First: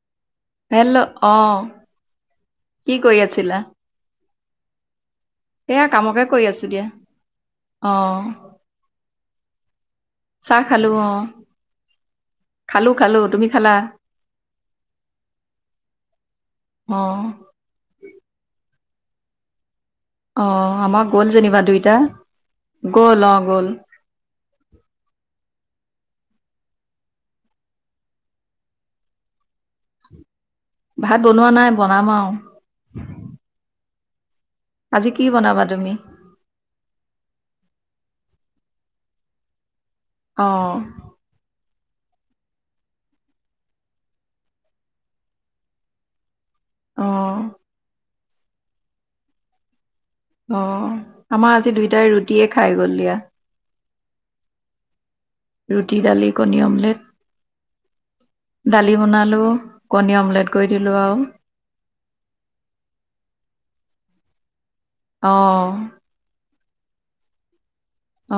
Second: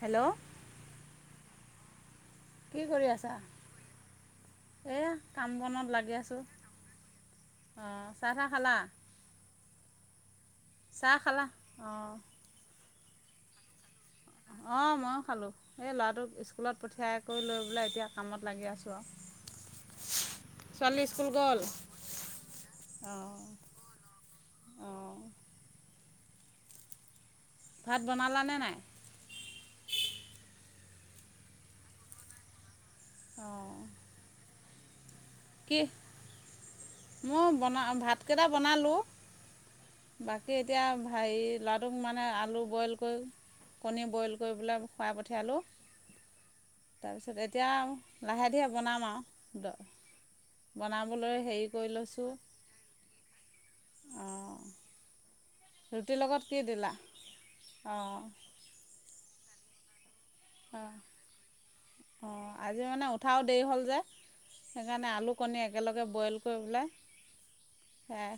Hello hello অ কি কৰি আছিলা এ থাম এয়া বনত লাগি কামকে আছোঁ কৰি আছো দিয়া অ অঁ চাহ তাহ খালা চাহ খালো অ চাহ খালা অঁ খালো খালো তুমি খালা অ মইও খালো এই ল'ৰাটোক স্কুলত অ পঠিয়াই কৰি লৈ পেলাই এতিয়া কামত লাগি আছো। চোৱা অ আমাৰ গ'ল যেনিবা দুইটা গ'ল অ অঁ গ'ল অঁ ভাত বনালানে নাই ভাত বনোৱা নাই বনাম আউ অঁ আজি কি বনাবা কি তুমি মই বনা আ ভাত কেইটা বনালোঁ অ বাকী এতিয়া ভাই লৱা- টোক মানে আলু বইল কৈ কণী বইল কৈ পেলাই খুৱাই পঠিয়ালোঁ। অ তাৰপিছত এতিয়া লাহে ধীৰে বনাম আও দ অ আমাৰ আজি দুইটাই ৰুটিয়ে খাই গ'ল দিয়া। অঁ ৰুটি ৰুটিৰ দালি লগত কি কণী দিলা অমলেট অঁ দালি বনালো। কণী অমলেট কৈ দিলো আও অ আজি মানে উঠাও দেৰি হল যে সেইকাৰণে অ আলু কণী একেলগে বইল কৈ পেলাই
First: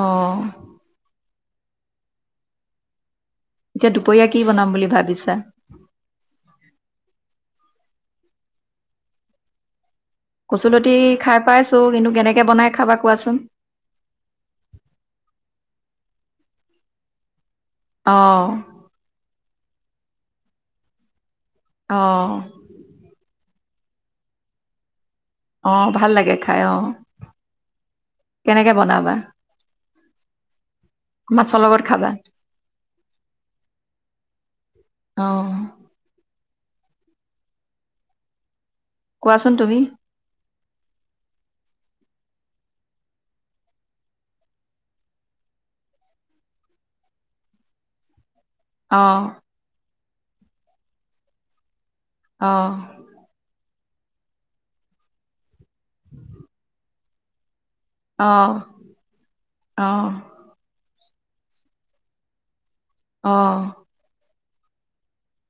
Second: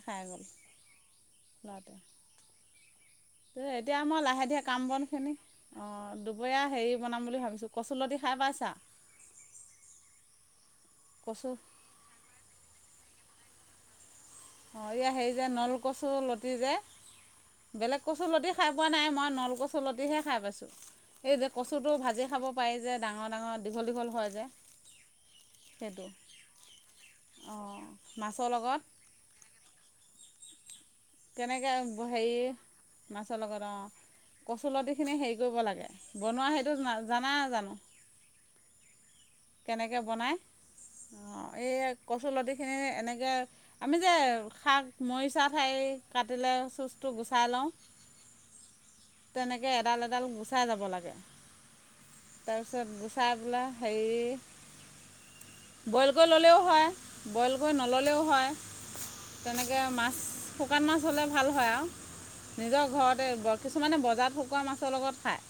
অ খাই গ'ল। মতে ত এতিয়া মই দুপৰীয়া কি লাহে ধিয়ে বনাম বুলি কাম বনখিনি ভাবিছা অ, দুপৰীয়া হেৰি বনাম বুলি ভাবিছোঁ। কচুলতি খাই পাইছা? কচুলতি খাই কচু পাইছো। কিন্তু, কেনেকে বনাই খাবা কোৱাচোন চোন। অ' এয়া হেৰি যে, নলকচু লতি যে, বেলেগ কচু অঁ লতি খাই পোৱা নাই। মই নলকচু লতি হে খাই পাইছোঁ। সেই যে, কচুটো ভাজি অঁ খাব পাৰি যে, ডাঙৰ-ডাঙৰ। দীঘল-দীঘল হয় যে? অ', সেইটো ভাল লাগে খাই, অ' কেনেকে বনাবা? কেনে মাছৰ কে লগত খাবা মাছৰ লগত অ' কচুলতিখিনি হেৰি অঁ কৰিব লাগে। ব মই সেইটো জানা জানো? কোৱাচোন তুমি কেনেকে বনাই অ' এই, কচুলতি খিনি এনেকে, আমি যে, শাক মৰিচা ঠাৰি কাটিলে চুঁচটো গুচাই লওঁ, অঁ তেনেকে এডাল, এড এডাল গুচাই যাব লাগে। অঁ তাৰপিছত গুচাই পেলাই। সেই বইল কৰি ল'লেও হয়। বইল। কৰি নল'লেও হয়। অঁ তেনেকে অঁ মাছ, শুকান মাছ। হ'লে ভাল হয় আৰু। নিজৰ ঘৰতে, অঁ কিছুমানে বজাৰত হ শুকোৱা মাছৰ লগত খায়।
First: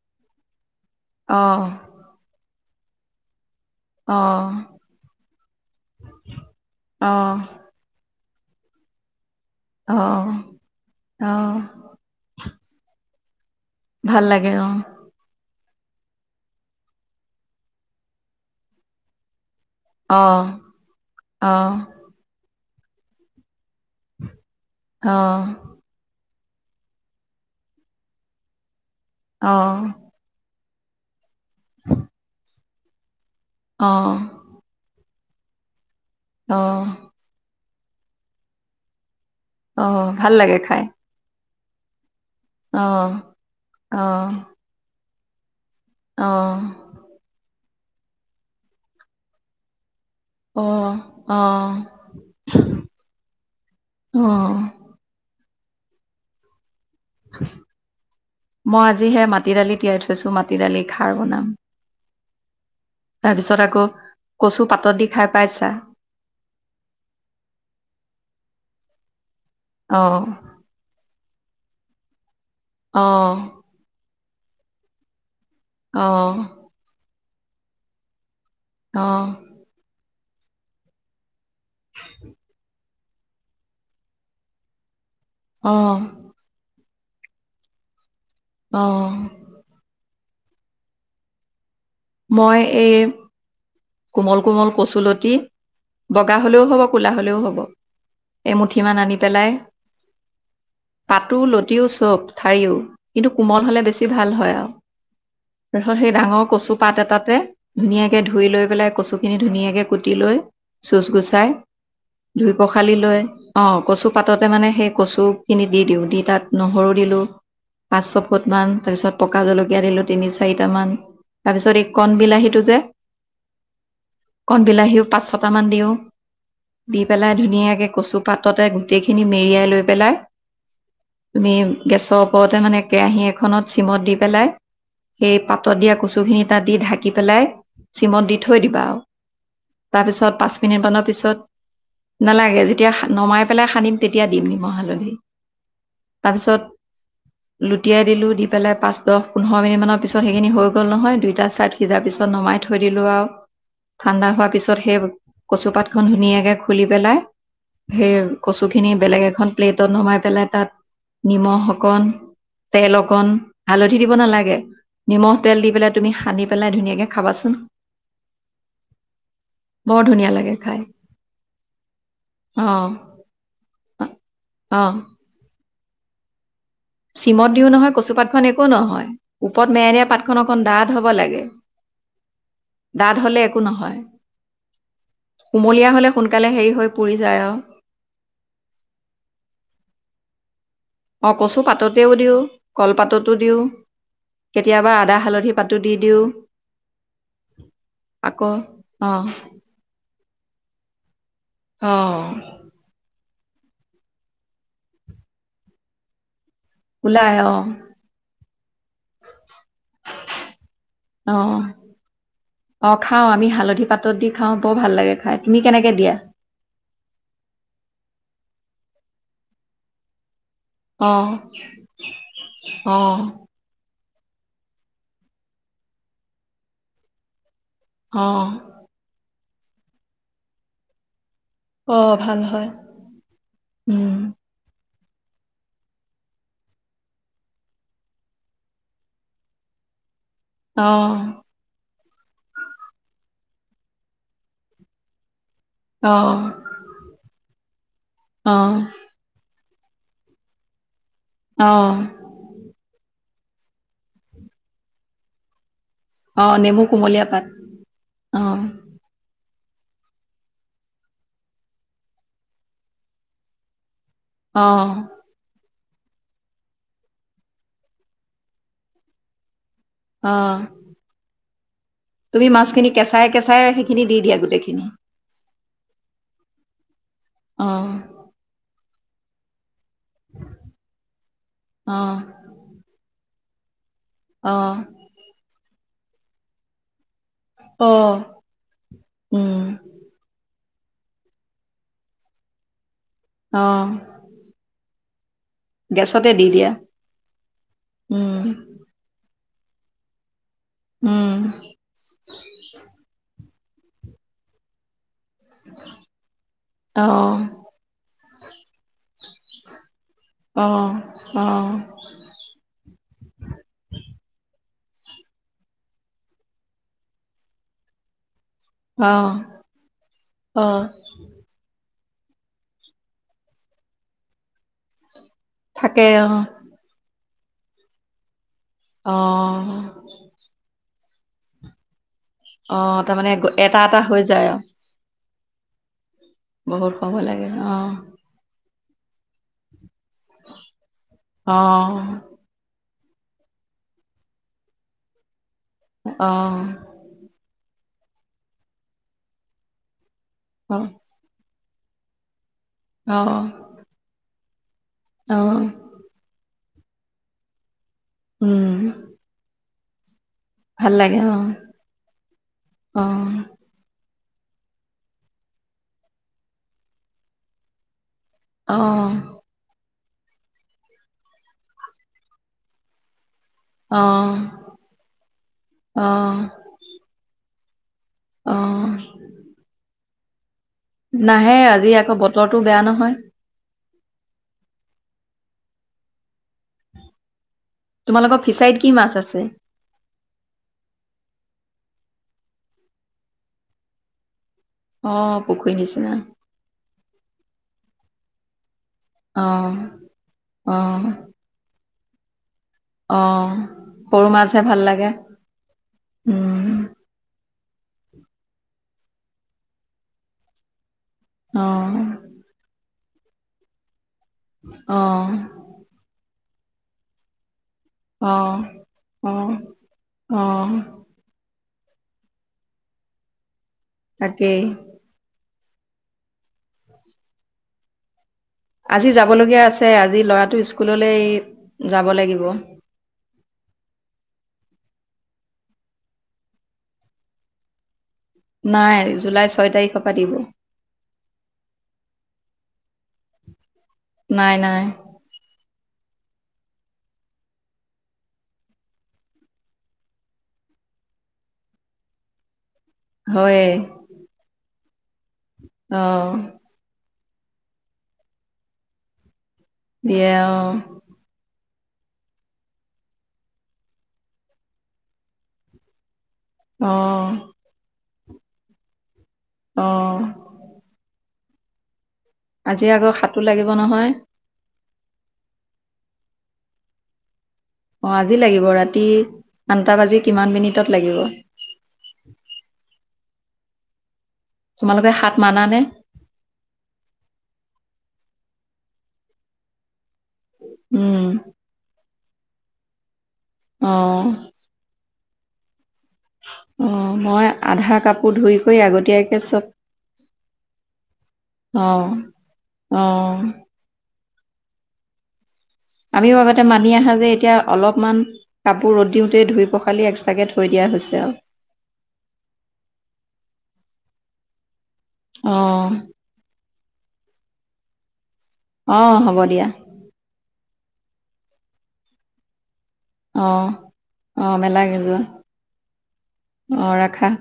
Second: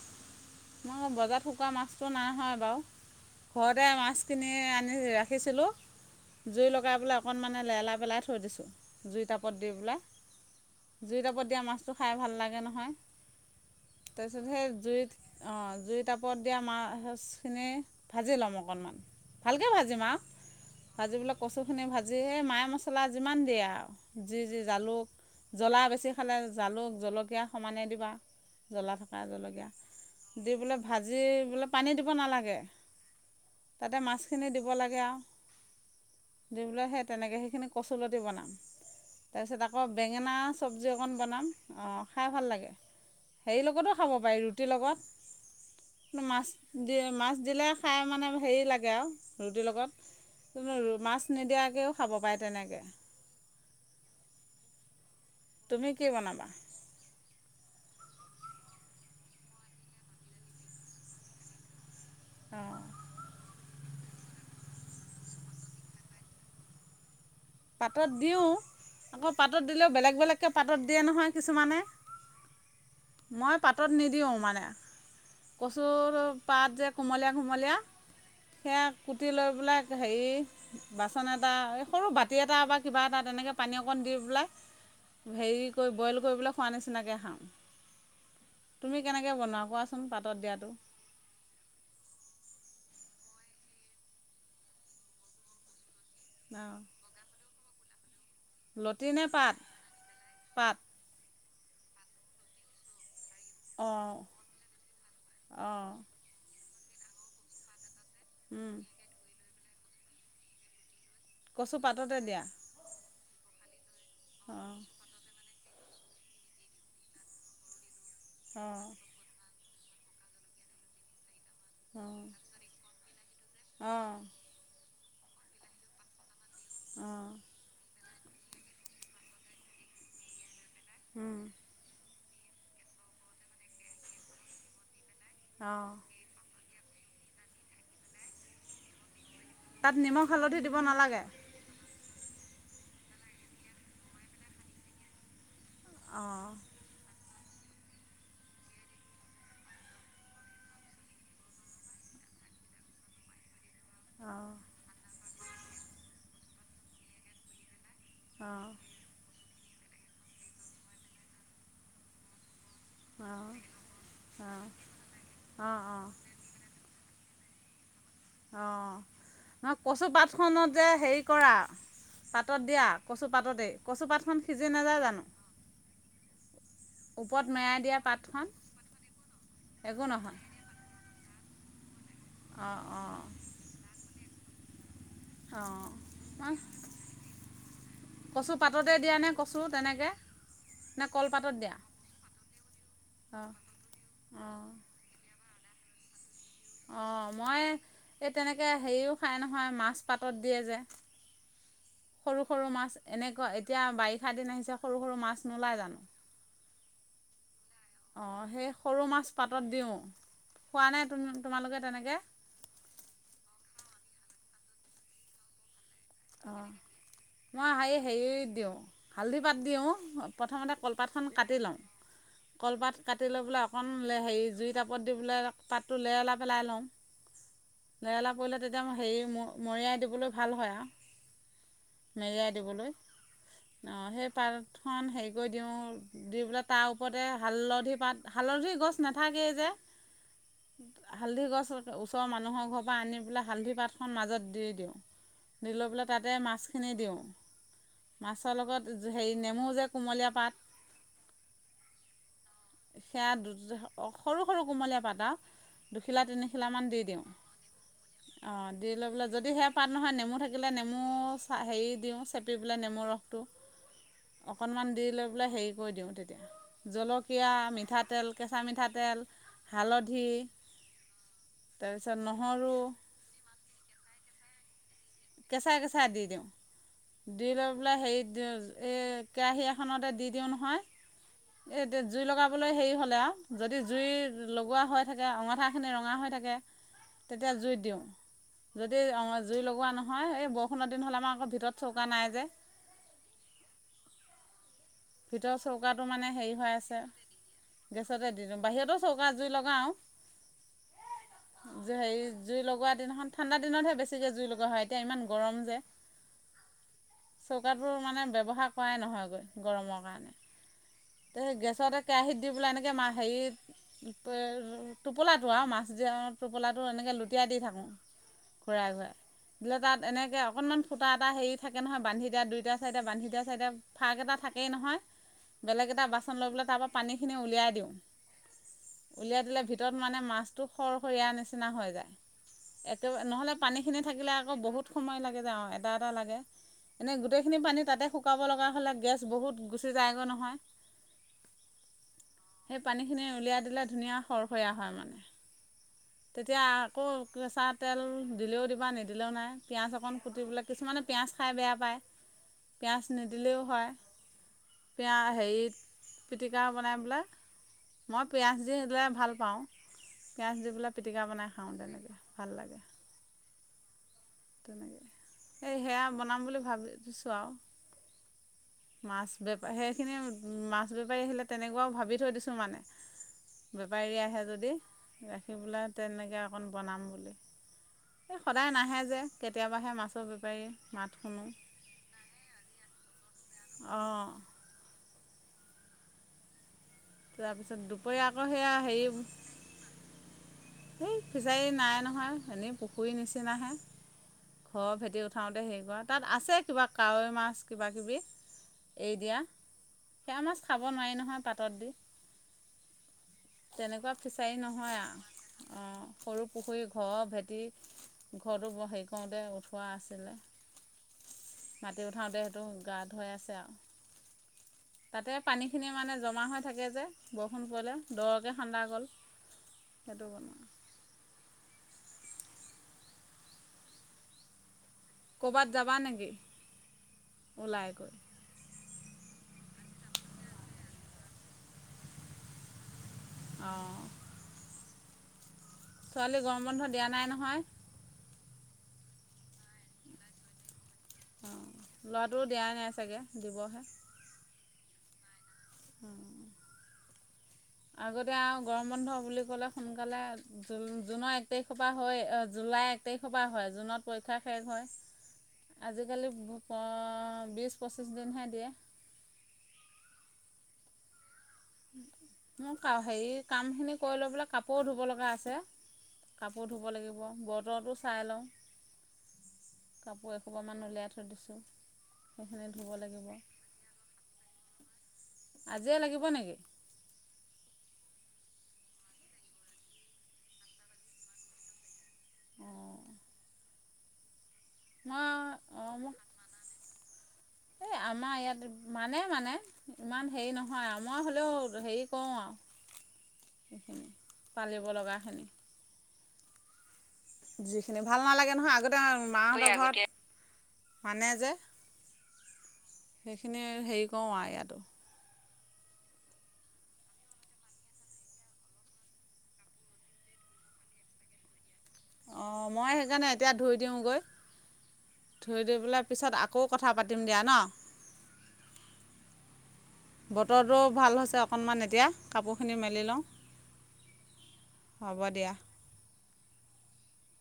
মই অঁ বজাৰত শুকোৱা মাছটো নাই হয় বাৰু। ঘৰতে অঁ মাছখিনি আনি ৰাখিছিলোঁ, জুই লগাই পেলাই অঁ অকণমানে লেৰেলা। লাই থৈ দিছো। জুই তা পত দি বোলে। অঁ জুই তাপত অঁ দিয়া মাছটো খাই ভাল লাগে নহয়। ভাল তাৰ পিছত লাগে সেই অঁ জুইত অ', জুই টাপত দিয়া মাছখিনি ভাজি ল'ম অকণমান। ভালকৈ ভাজিম আৰু অঁ ভাজিবলে অঁ কচুখিনি ভাজি মায়ে মচ চলা যিমান দিয়ে আৰু জি জি জালুক অঁ জ্বলা বেছি। খালে জালুক জলকীয়া সমানে দিবা। জ্বলা থকা জলকীয়া অঁ দি পেলে ভাজি বোলে পানী দিব নালাগে তাতে অঁ মাছখিনি দিব লাগে আও দি অঁ পেলাই সে তেনেকে সেইখিনি কচুলতি বনাম তাৰপিছত আকৌ অঁ বেঙেনা ভাল লাগে খাই চব্জি অকণ বনাম অ খাই ভাল লাগে অঁ হেৰি লগতো খাব অঁ পাৰি ৰুটিৰ লগত মাছ অঁ দি মাছ দিলে খাই মানে হেৰি লাগে আৰু ৰুটিৰ অঁ লগত মাছ অঁ নিদিয়াকেও খাব পাৰে তেনেকে অ তুমি কি বনাবা? মই আজিহে মাটি দালি তিয়াই থৈছো মাটি দালি খাৰ বনাম অঁ তাৰপিছত আকৌ কচুপাতত দি খাই পাইছা পাতত দিওঁ আকৌ পাতত দিলেও অ বেলেগ বেলেক পাতত দিয়ে নহয় কিছুমানে অ মই পাতত নিদিওঁ মানে কচুৰ পাত অ যে কোমলীয়া কোমলীয়া সেয়া অ কুটি লৈ পেলাই হেৰি বাচন এটা কেইটা বাক কিবা এটা তেনেকে পানী অকণ দি পেলাই হেৰি অ কৰি বইল কৰিবলৈ খোৱা নিছি নিচিনাকে খাম অ তুমি কেনেকে বনোৱা কোৱাচোন পাত? পাতত দিয়াটো। মই এই কোমল কোমল কচুলতি বগা হলেও অঁ হ'ব কুলা হলেও হ'ব। এই মুুঠি মান আনি লতিনে পেলাই, পাত পাত পাতো ল টিও চব ঠাৰিও। কিন্তু কোমল হলে বেছি অঁ ভাল হয় আও। অঁ তাৰছত সেই ডাঙৰ কচু পাত এটাতে ধুনীয়াক ধুই লৈ পেলাই কচুখিনি ধুনীয়াকে কুটি লৈ চুঁচ গুচাই, কচু পাততে দিয়া ধুই পখালি লৈ অ কচু পাততে মানে অঁ সেই কচু খিনি দি দিওঁ দি তাত নহৰু দিলো পাঁচ ছ ফুট মান অঁ তাৰ পিছত পকা জল কিয়া দিলো তিনি চাৰিট মান তাৰপিছত এই কণ অঁ বিলাহীটো যে, অঁ কণ বিলাহীও পাঁচ ছটা মান দিও। দি পেলাই অঁ ধুনীয়াকে কচু পাততে গোটেইখিনি মেৰিয়াই লৈ পেলাই তুমি গেছত ওপৰতে মানে কেৰাহী এখনত চিমত দি পেলাই এই পাতত অঁ দিয়া কচো দি ঢাকি পেলাই চিমন দি থৈ দিবা আও। তাত নিমখ তাৰপিছত পাঁচ হালধি দিব মিনিটমানৰ নালাগে পিছত নালাগে যেতিয়া নমাই পেলাই সানিম তেতিয়া দিম নিমখ হালধি। অঁ তাৰপিছত লুটিয়াই দিলো দি পেলাই পাঁচ দহ পোন্ধৰ মিনিটানৰ পিছত সেইখিনি হৈ গল নহয় দুইটা ছাইড সিজা পিছত নমাই থৈ দিলো আও। ঠাণ্ডা হোৱাৰ অঁ পিছত সেই কচু পাত খন ধুনীয়াকে খুলি পেলাই সেই কচু অঁ খিনি বেলেগ এখন প্লেটত নমাই পেলাই তাত নিমখ অকণ তেল অকণ অঁ হালধি দিব নালাগে, অঁ নিমখ তেল দি অঁ অঁ পেলাই তুমি সানি পেলাই ধুনীয়াকে কে খাবাচোন অ নহয় বৰ ধুনীয়া লাগে কচুপাতখনত খাই যে হেৰি কৰা পাতত অ দিয়া কচু পাততেই কচুপাতখন সিজি অ নাযায় জানো ওপৰত চিমত দিও মেৰাই নহয় দিয়া কচু পাতখন একো নহয় ওপৰত একো মেৰানিয়া নহয় পাতখন অকন ডাঠ হ'ব লাগে। অঁ ডাঠ অঁ হ'লে একো নহয় অ কুমলীয়া হ'লে ম সোনকালে হেৰি হৈ পুৰি যায় আৰু কচু পাততে দিয়া নে কচু তেনেকে নে অ কলপাতত কচু দিয়া পাততেও দিও কলপাততো অঁ দিওঁ অঁ কেতিয়াবা আদা, হালধি পাতো দি দিওঁ। অ মই এই আকৌ তেনেকে হেৰিও অঁ খাই নহয় মাছ পাতত দিয়ে যে অঁ সৰু সৰু মাছ এনে এতিয়া বাৰিষা দিন আহিছে সৰু সৰু মাছ নোলাই জানো? ওলাই অ অঁ সেই সৰু মাছ পাতত দিওঁ খোৱা নাই অঁ তোমালোকে তেনেকে। অঁ খাওঁ আমি হালধি পাতত দি খাওঁ বৰ ভাল লাগে খাই। তুমি কেনেকৈ দিয়া? অ মই সাই হেৰি দিওঁ হালধি পাত দিওঁ। প্ৰথমতে অঁ কলপাতখন কাটি লওঁ কলপাত অঁ কাটি লৈ পেলাই অকণ হে জুই টাপত দি পেলাই পাতটো লে লাই পেলাই লওঁ। লেহলা অঁ পৰিলে তেতিয়া মই হেৰি মো- মৰিয়াই দিবলৈ ভাল হয় আও অঁ ভাল মেৰিয়াই হয় দিবলৈ উম, সেই পাত হেৰি কৰি দিওঁ দি পেলাই তাৰ ওপৰতে হালধি পাত হালধি গছ নাথাকেই যে অ হালধি গছ ওচৰৰ মানুহৰ ঘৰৰ পৰা আনি পেলাই হালধি পাতখন মাজত দি দিওঁ। দি লৈ পেলাই তাতে অঁ মাছখিনি দিওঁ মাছৰ অঁ লগত হেৰি নেমু যে কুমলীয়া পাত আহ সেয়াত সৰু সৰু কোমলীয়া পাতা। দুখিলা অঁ নেমু তিনিখিলামান দি দিওঁ কুমলীয়া পাত অ অঁ দি লৈ পেলাই যদি সেয়া পাত নহয় নেমু থাক- নেমু চ হেৰি দিওঁ চেপি পেলাই নেমু ৰসটো অকনমান অঁ দি লৈ বোলে হেৰি কৈ দিওঁ তেতিয়া জলকীয়া মিঠাতেল, কেঁচা মিঠাতেল হালধি অঁ তাৰপিছত তুমি নহৰু মাছখিনি কেচাই কেচাই সেইখিনি দি দিয়া গোটেই কিনি কেঁচা কেঁচা দি দিওঁ দি লৈ অঁ পেলাই হেৰি দি এ কাহে খানতে দি দিওঁ নহয় এইতি অঁ জুই লগাবলৈ হেৰি হ'লে আৰু যদি জুই অহ লগোৱা হৈ থাকে অঙঠা। সনে ৰঙা হৈ থাকে। তেতিয়া জুইত দিওঁ অহ যদি উম জুই লগোৱা নহয়। এই বৰষুণৰ দিন হ'ল আমাৰ আকৌ ভিতৰত চৌকা নাই যে আহ ভিতৰৰ চৌকাটো মানে হেৰি হৈ আছে। গেছতে দি উম দিওঁ বাহিৰতো চৌকা। জুই লগাওঁ। উম হেৰি জুই লগোৱা দিনাখন। ঠাণ্ডানতহেছে জই লগা হয় এতিয় ইমান গ অহ মান ব্যৱহাৰ ন গৰৰ অহ কাৰণে অহ গেছতে কেৰা দি পেলাই এনে মাছ হেৰি টোপোলাটো আৰু মাছ টোপোলাটো এনেকৈ লুটিয়াই দি থাকোঁ। ঘূৰাই ঘূৰাই অহ বোলে তাত এনেকৈ অকণমান অহ ফুটা এটা হেৰি থাকে নহয়। বান্ধি দা দুটা চাইডে বান্ধি দিয়া এটা থাকে। এই নহয়। বেলেগ এটা থাকে অহ বাচন লৈ পেললে তাৰ পৰা পানী। খিনি উলিয়াই দিওঁ। উলিয়াই দিলে। অহ ভিতৰত মানে মাছটো খৰ সৰিয়া নিচিনা হৈ যায়। অহ একেবাৰে তাৰমানে নহ'লে এটা পানী খিনি এটা হৈ থাকিলে যায় আকৌ আৰু বহুত সময় লাগে যাওঁ। এটা লাগে বহুত এনে সময় গোটেই লাগে খিনি পানী অহ তাতে শুকাব লগা হ'লে গেছ বহুত গ তুলাই ক নহয় অহ পানীখিনি উলিয়াই দিলে। ধুনীয়া সৰসৰীয়া হয় মানে অহ তেতিয়া আকৌ চাত তেল দিলেও দিবা নিদিলেও নাই পিঁয়াজ অকণ যি বিলাক অহ কিছুমান পিয়াজ খাই বেয়া বাই। পিয়াজ অহ নিদিলেও হয়। পিয়াজ অহ হেৰিত পিটি গা বনাই পেলাই মই পিয়াজ উম দি দিলে ভাল পাওঁ। পিঁয়াজ দি পেলাই ভাল লাগে পিটিকা অহ বনাই খাওঁ তেনেকৈ ভাল লাগে। অহ তেনেকে সেয়া বনাম বুলি ভাবিছোঁ আৰু। অহ মাছ বেপে হে মাছ বেপাৰী আহিলে তেনেকুৱাও ভাবি থৈ দিছোঁ মানে। বেপাৰী অহ আহে যদি ৰাখি পেলাই অহ তেনেকৈ অকণ বনাম বুলি। এই সদায় অহ নাহে যে কেতিয়াবাহে মাছ চব পায়। নাহে আজি আকৌ বতৰটো বেয়া নহয়। অঁ তাৰপিছত দুপৰীয়া তোমালোকৰ আকৌ সেয়া ফিচাৰীত কি মাছ আছে হেৰি এই ফিচাৰী নাই নহয় এনেই পুখুৰীৰ নিচিনাহে। ঘৰ অ ভেটি উঠাওতে পুখুৰী হেৰি কৰা নিচিনা তাত আছে কিবা কাৱৈ মাছ। কিবা-কিবি। এ দিয়া অ সেয়া মাছ অ খাব নোৱাৰি নহয় পাতত দি। অ তেনেকুৱা সৰু ফিচাৰী মাছহে ভাল নহয় লাগে আৰু অ সৰু উম পুখুৰী ঘৰৰ ভেটি। ঘৰটো বৰ হেৰি কৰোতে উঠোৱা আছিলে। অ মাটি উঠাওঁতে সেইটো গাত হৈ আছে আৰু। অ তাতে পানী খিনি মানে জমা হয়। থাকে যে বৰষুণ পৰিলে। দৰকৈ আহ খান্দা গ'ল আহ সেইটো বনোৱা আহ তাকেই ক'ৰবাত যাবা নেকি? ওলাই গৈ। আজি যাব লগীয়া আছে আজি ল'ৰাটো স্কুললৈ যাব লাগিব। অঁ ছোৱালী গৰম বন্ধ দিয়া নাই নহয়। নাই জুলাই ছয় তাৰিখৰ পৰা দিব। অঁ ল'ৰাটো দিয়াই নাই চাগৈ দিবহে। নাই নাই আগতে আৱ গৰম বন্ধ বুলি ক'লে সোনকালে জুনৰ এক তাৰিখৰ পৰা হৈ জুলাই এক তাৰিখৰ পৰা হয়ে হয় জুনত পৰীক্ষা শেষ হয়। অ আজি কালি অ বিশ পঁচিছ দিনহে দিয়ে দিয়ে অহঁ মোক আৱ হেৰি কামখিনি কৰিলবলৈ কাপোৰো ধুব লগা আছে কাপোৰ ধুব অ লাগিব বতৰটো চাইলং অ কাপোৰ এসোপা মান উলিয়াই থৈ দিছোঁ। [unintelligible] আজি আকৌ সাতো লাগিব নহয়। আজিয়ে লাগিব নেকি? অহ আজি লাগিব ৰাতি আঠটা বাজি কিমান মিনিটত লাগিব। অঁ তোমালোকে মই হাত মানা নে? অঁ মোক এই আমাৰ ইয়াত মানে মানে ইমান হেৰি নহয় আমাৰ উম, হ'লেও হেৰি কৰোঁ আৰু অ', পালিব লগাখিনি অহঁ যিখিনি ভাল নালাগে নহয় আগতে আগতীয়াকে মাঁ চব হতৰ ঘৰত মানে যে অ', অ', সেইখিনি হেৰি কৰোঁ আও এয়াটো আমিও আগতে মানি অহা যে এতিয়া অলপমান কাপোৰ ৰ'দ দিওঁতেই ধুই পখালি এক্সট্ৰাকে থৈ দিয়া হৈছে আৰু অহঁ মই সেইকাৰণে এতিয়া ধুই দিওঁগৈ থৈ দে অ', পেলাই পিছত আকৌ কথা পাতি দিম দিয়া নহঁ অহঁ হ'ব দিয়া বতৰো ভাল হৈছে অকণমান এতিয়া কাপোৰখিনি মেলি লওঁ অহ অহ মেলাগে যোৱা হ'ব দিয়া অহঁ ৰাখা